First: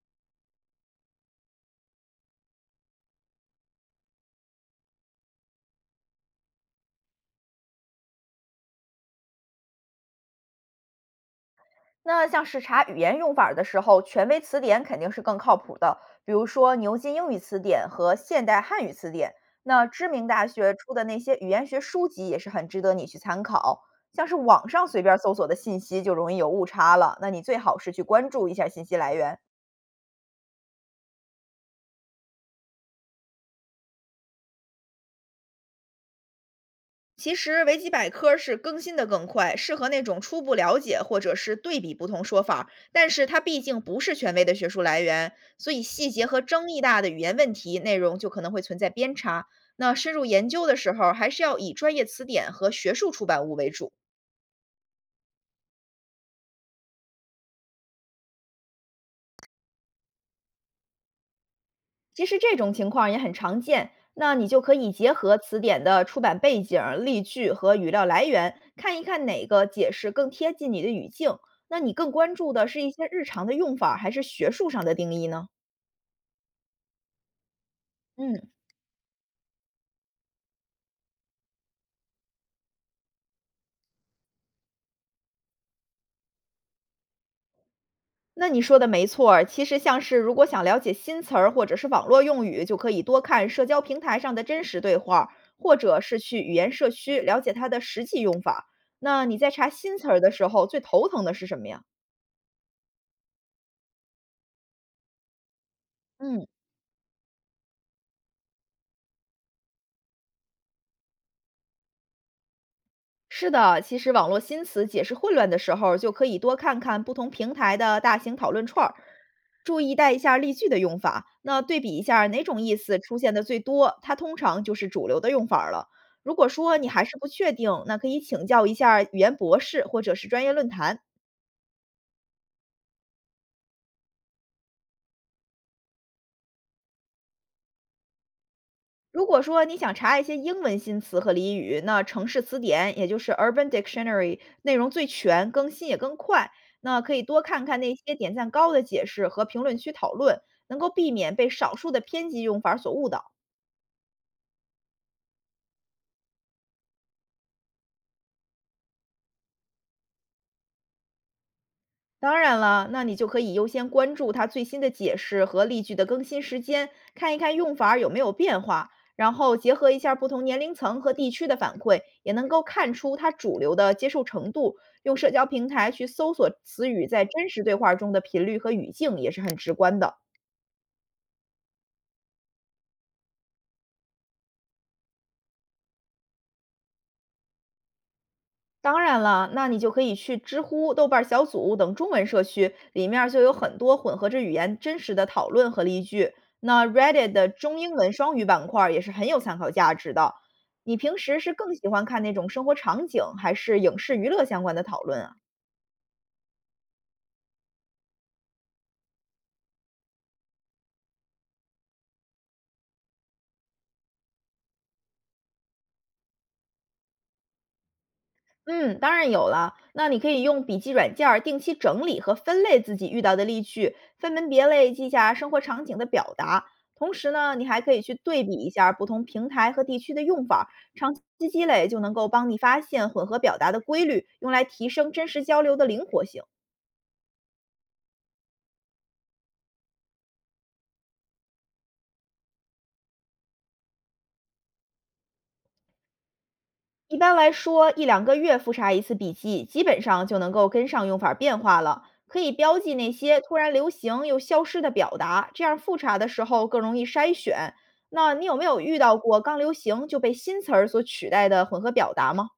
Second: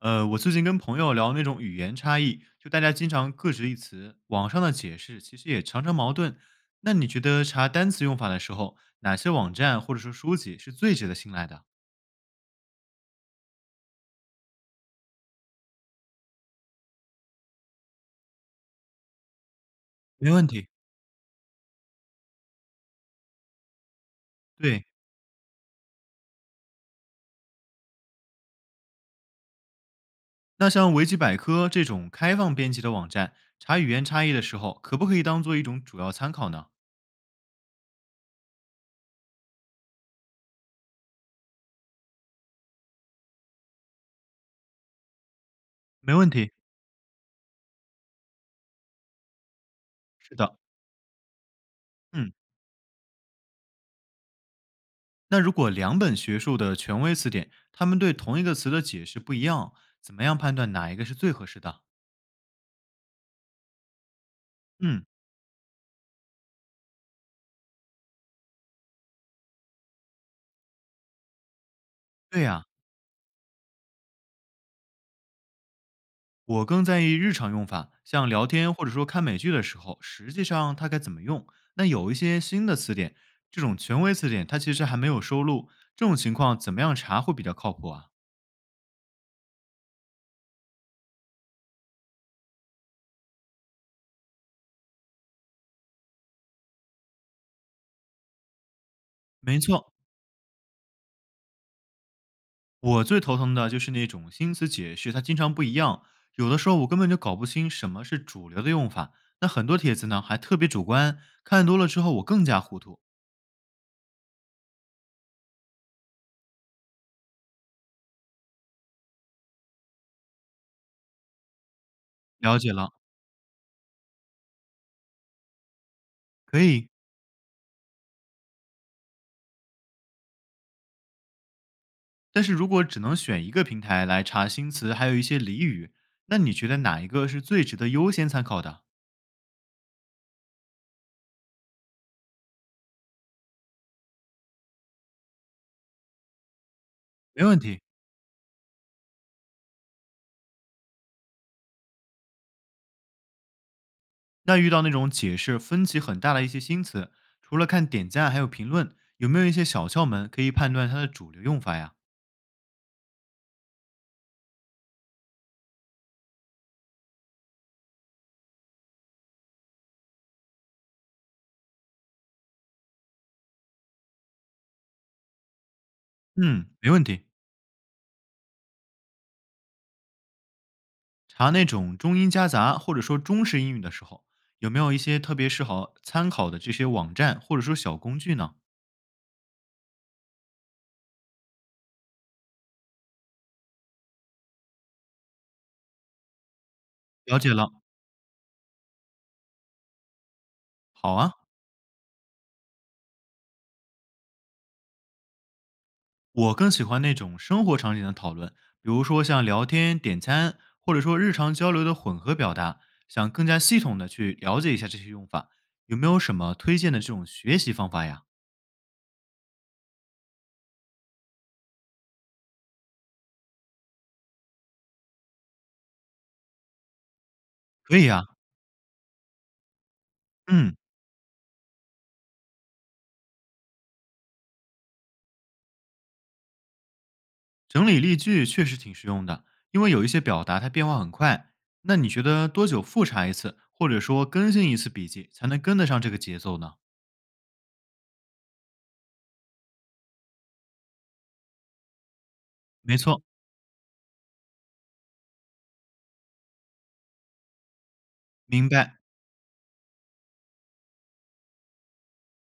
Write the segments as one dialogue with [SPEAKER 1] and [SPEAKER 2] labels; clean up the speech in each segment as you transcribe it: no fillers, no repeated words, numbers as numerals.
[SPEAKER 1] 我最近跟朋友聊那种语言差异，就大家经常各执一词，网上的解释其实也常常矛盾。那你觉得查单词用法的时候，哪些网站或者说书籍是最值得信赖的？
[SPEAKER 2] 那像是查语言用法儿的时候，权威词典肯定是更靠谱的，比如说牛津英语词典和现代汉语词典。那知名
[SPEAKER 1] 没问
[SPEAKER 2] 大
[SPEAKER 1] 题，
[SPEAKER 2] 学出的那些语言学书籍也是很值得你去参考。像是网
[SPEAKER 1] 对，
[SPEAKER 2] 上随便儿搜索的信息就容易有误差了，那你最好是去关注一下信息来源。
[SPEAKER 1] 那像维基百科这种开放编辑的网站，查语言差异的时候，可不可以当做一种主要参考呢？
[SPEAKER 2] 其实维基百科是更新的更快，适合那种初步了解或者是对比不同说法儿，但是它毕竟不是权威的学术来源，所以细
[SPEAKER 1] 没
[SPEAKER 2] 节
[SPEAKER 1] 问
[SPEAKER 2] 和
[SPEAKER 1] 题。
[SPEAKER 2] 争议大的语言问题内容就可能会存在偏差。那深入
[SPEAKER 1] 是
[SPEAKER 2] 研
[SPEAKER 1] 的，
[SPEAKER 2] 究的时候，还是要以专业词
[SPEAKER 1] 嗯，
[SPEAKER 2] 典和学术出版物为主。
[SPEAKER 1] 那如果两本学术的权威词典，他们对同一个词的解释不一样，怎么样判断哪一个是最合适的？
[SPEAKER 2] 其实这种情况也很常见，那你就可以
[SPEAKER 1] 嗯，
[SPEAKER 2] 结合词典的出版背景、例句和语料来源，看一看哪个解释更贴近你的语境。那你更关
[SPEAKER 1] 对
[SPEAKER 2] 注
[SPEAKER 1] 呀、
[SPEAKER 2] 的是一些日常的用法还是学术上的定义呢？
[SPEAKER 1] 我更在意日常用法，像聊
[SPEAKER 2] 嗯，
[SPEAKER 1] 天或者说看美剧的时候，实际上它该怎么用？那有一些新的词典，这种权威词典它其实还没有收录，这种情况怎么样查会比较靠谱啊？
[SPEAKER 2] 那你说的没错儿，其实像是如果想了解新词儿或者是网络用语，就可以多看社交平台上的真实对话，或者是去语言社区了解它的实际用法。那你在
[SPEAKER 1] 没
[SPEAKER 2] 查
[SPEAKER 1] 错，
[SPEAKER 2] 新词儿的时候，最头疼的是什么呀？
[SPEAKER 1] 我最头疼的就是那种新词解释，它经常不一样，
[SPEAKER 2] 嗯。
[SPEAKER 1] 有的时候我根本就搞不清什么是主流的用法。那很多帖子呢还特别主观，看多了之后我更加糊涂。
[SPEAKER 2] 是的，其实网络新词解释混乱的时候，就可以多看看不同平台的大型讨论串儿，注意带一下例句的用法，那对比一下哪
[SPEAKER 1] 了
[SPEAKER 2] 种
[SPEAKER 1] 解
[SPEAKER 2] 意
[SPEAKER 1] 了，
[SPEAKER 2] 思出现的最多，它通常就是主流的用法儿了。如果
[SPEAKER 1] 可
[SPEAKER 2] 说你
[SPEAKER 1] 以
[SPEAKER 2] 还是不确定，那可以请教一下语言博士或者是专业论坛。
[SPEAKER 1] 但是如果只能选一个平台来查新词，还有一些俚语，那你觉得哪一个是最值得优先参考的？
[SPEAKER 2] 如果说你想查一些英文新词和俚语，那城市词典也就是 Urban Dictionary 内容最全，更新也更快。那可以多
[SPEAKER 1] 没问
[SPEAKER 2] 看
[SPEAKER 1] 题。
[SPEAKER 2] 看那些点赞高的解释和评论区讨论，能够避免被少数的偏激用法所误导。
[SPEAKER 1] 那遇到那种解释分歧很大的一些新词，除了看点赞还有评论，有没有一些小窍门可以判断它的主流用法呀？
[SPEAKER 2] 当然了，那你就可以优先关注它最新的解释和例句的更新时间，看一看用法儿有没有变化，然后结合一下不同年龄层和地区的反馈，也能够看出它主流的接受程度。用社交平台去搜索
[SPEAKER 1] 嗯，
[SPEAKER 2] 词
[SPEAKER 1] 没问
[SPEAKER 2] 语
[SPEAKER 1] 题。
[SPEAKER 2] 在真实对话中的频率和语境也是很直观的。
[SPEAKER 1] 查那种中英夹杂或者说中式英语的时候，有没有一些特别适合参考的这些网站或者说小工具呢？
[SPEAKER 2] 当然了，那你就可以去知乎、豆瓣儿小组等中文社区，里面儿就有很多混合着语言真实的讨论和例句。那 Reddit
[SPEAKER 1] 了
[SPEAKER 2] 的
[SPEAKER 1] 解了，
[SPEAKER 2] 中英文双语板块儿也是很有参考价值的。你
[SPEAKER 1] 好
[SPEAKER 2] 平
[SPEAKER 1] 啊。
[SPEAKER 2] 时是更喜欢看那种生活场景，还是影视娱乐相关的讨论啊？
[SPEAKER 1] 我更喜欢那种生活场景的讨论，比如说像聊天、点餐，或者说日常交流的混合表达，想更加系统的去了解一下这些用法。有没有什么推荐的这种学习方法呀？
[SPEAKER 2] 嗯，当然有了。那你可以用笔记软件儿定期整理和分类自己遇到的例句，分门别类记下生活场景的表达。同时呢，你还可
[SPEAKER 1] 可
[SPEAKER 2] 以
[SPEAKER 1] 以
[SPEAKER 2] 去
[SPEAKER 1] 呀、
[SPEAKER 2] 对比一下不同平台和地区的用法儿，
[SPEAKER 1] 嗯，
[SPEAKER 2] 长期积累就能够帮你发现混合表达的规律，用来提升真实交流的灵活性。
[SPEAKER 1] 整理例句确实挺实用的，因为有一些表达它变化很快。那你觉得多久复查一次，或者说更新一次笔记，才能跟得上这个节奏呢？
[SPEAKER 2] 一般来说，一两个月复查一次笔记，基本上就能够跟上用法变化了。可以标记
[SPEAKER 1] 没
[SPEAKER 2] 那
[SPEAKER 1] 错，
[SPEAKER 2] 些突然流行又消失的表达，这样复查的时候更容易筛选。那你有没
[SPEAKER 1] 明
[SPEAKER 2] 有遇
[SPEAKER 1] 白。
[SPEAKER 2] 到过刚流行就被新词儿所取代的混合表达吗？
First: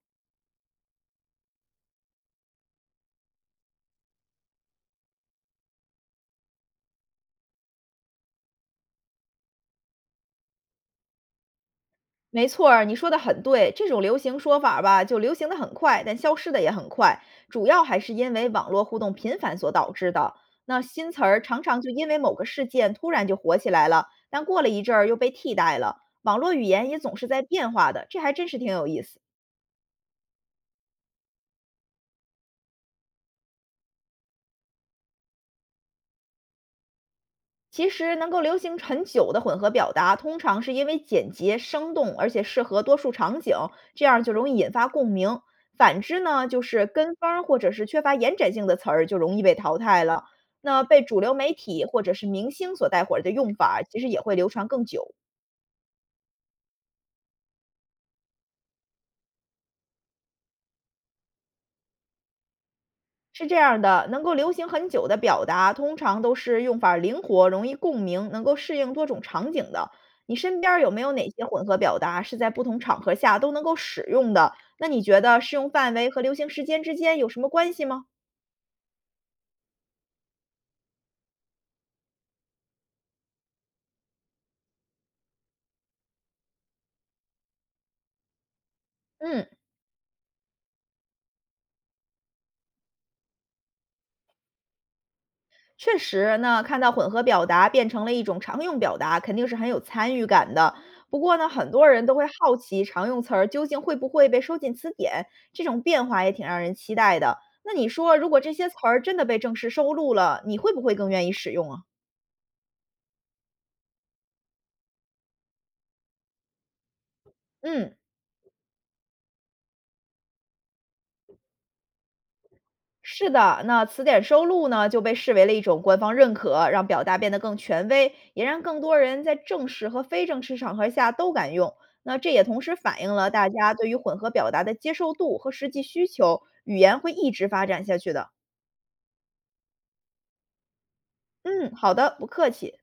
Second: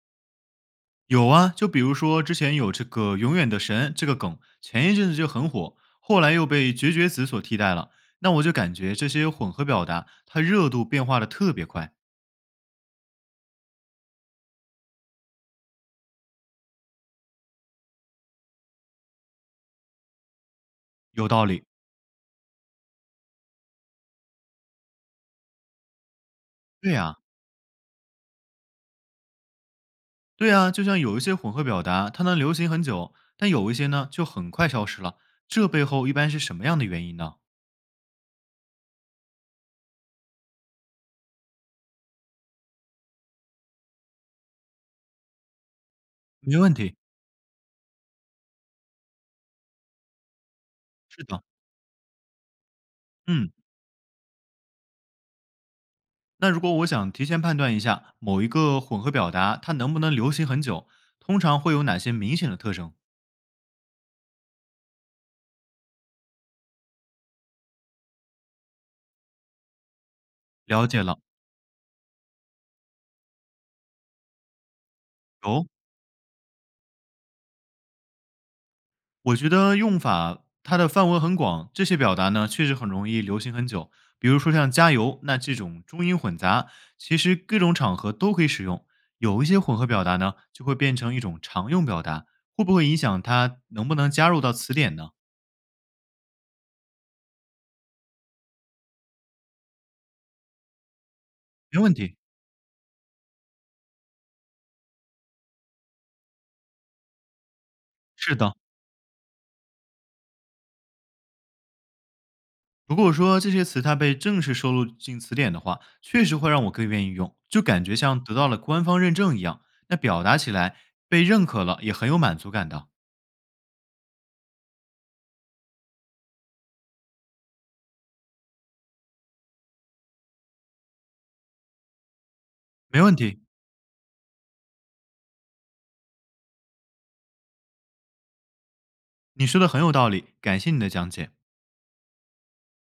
[SPEAKER 1] 有啊，就比如说之前有这个“永远的神”这个梗，前一阵子就很火，后来又被“绝绝子”所替代了。那我就感觉这些混合表达，它热度变化的特别快。
[SPEAKER 2] 没错儿，你说的很对。这种流行说法儿吧，就流行的很快，但消失的也很快，主要还是因为网络互动频繁所导致的。那新词
[SPEAKER 1] 有
[SPEAKER 2] 儿
[SPEAKER 1] 道
[SPEAKER 2] 常
[SPEAKER 1] 理。
[SPEAKER 2] 常就因为某个事件突然就火起来了，但过了一阵儿又被替代了。网络语言
[SPEAKER 1] 对
[SPEAKER 2] 也总
[SPEAKER 1] 呀、
[SPEAKER 2] 是在变化的，这还真是挺有意思。
[SPEAKER 1] 对呀、就像有一些混合表达，它能流行很久，但有一些呢就很快消失了。这背后一般是什么样的原因呢？
[SPEAKER 2] 其实能够流行很久的混合表达，通常是因为简洁、生动，而且适合多数场景，这样就容易引发共鸣。反之呢，
[SPEAKER 1] 没
[SPEAKER 2] 就
[SPEAKER 1] 问
[SPEAKER 2] 是
[SPEAKER 1] 题。
[SPEAKER 2] 跟风儿或者是缺乏延展性的词儿，就容易被淘汰了。那被主
[SPEAKER 1] 是
[SPEAKER 2] 流
[SPEAKER 1] 的，
[SPEAKER 2] 媒体或者是明星所带火的
[SPEAKER 1] 嗯。
[SPEAKER 2] 用法儿其实也会流传更久。
[SPEAKER 1] 那如果我想提前判断一下某一个混合表达它能不能流行很久，通常会有哪些明显的特征？
[SPEAKER 2] 是这样的，能够流行很久的表达，通常都是用法儿灵活、容易共鸣，能够适应多种场景的。你身边儿
[SPEAKER 1] 了
[SPEAKER 2] 有没
[SPEAKER 1] 解
[SPEAKER 2] 有
[SPEAKER 1] 了，
[SPEAKER 2] 哪些混合表达是在不同场合下都能够使用的？那你觉得适
[SPEAKER 1] 有。
[SPEAKER 2] 用范围和流行时间之间有什么关系吗？
[SPEAKER 1] 我觉得用法它的范围很广，这些表达呢确实很容易流行很久。比如说像“加油”，那这种中英混杂，其实各种场合都可以使用。有
[SPEAKER 2] 嗯。
[SPEAKER 1] 一些混合表达呢，就会变成一种常用表达，会不会影响它能不能加入到词典呢？
[SPEAKER 2] 确实呢，那看到混合表达变成了一种常用表达，肯定是很有参与感的。不过呢，很
[SPEAKER 1] 没
[SPEAKER 2] 多
[SPEAKER 1] 问
[SPEAKER 2] 人都
[SPEAKER 1] 题，
[SPEAKER 2] 会好奇常用词儿究竟会不会被收进词典，这种变化也挺让人期待的。那你说，如
[SPEAKER 1] 是
[SPEAKER 2] 果这
[SPEAKER 1] 的。
[SPEAKER 2] 些词儿真的被正式收录了，你会不会更愿意使用啊？
[SPEAKER 1] 如果说这些词它被正式收录进词典的话，确实会让我更愿意用，就感
[SPEAKER 2] 嗯。
[SPEAKER 1] 觉像得到了官方认证一样。那表达起来被认可了，也很有满足感的。
[SPEAKER 2] 是的，那词典收录呢就被视为了一种官方认可，让表达变得更权威，也让更多人在正式和非正式场合下都敢用。那这也同时反
[SPEAKER 1] 没
[SPEAKER 2] 映
[SPEAKER 1] 问
[SPEAKER 2] 了
[SPEAKER 1] 题。
[SPEAKER 2] 大家对于混合表达的接受度和实际需求，语言会一直发展下去的。
[SPEAKER 1] 你说的很有道理，感谢你的讲解。
[SPEAKER 2] 嗯，好的，不客气。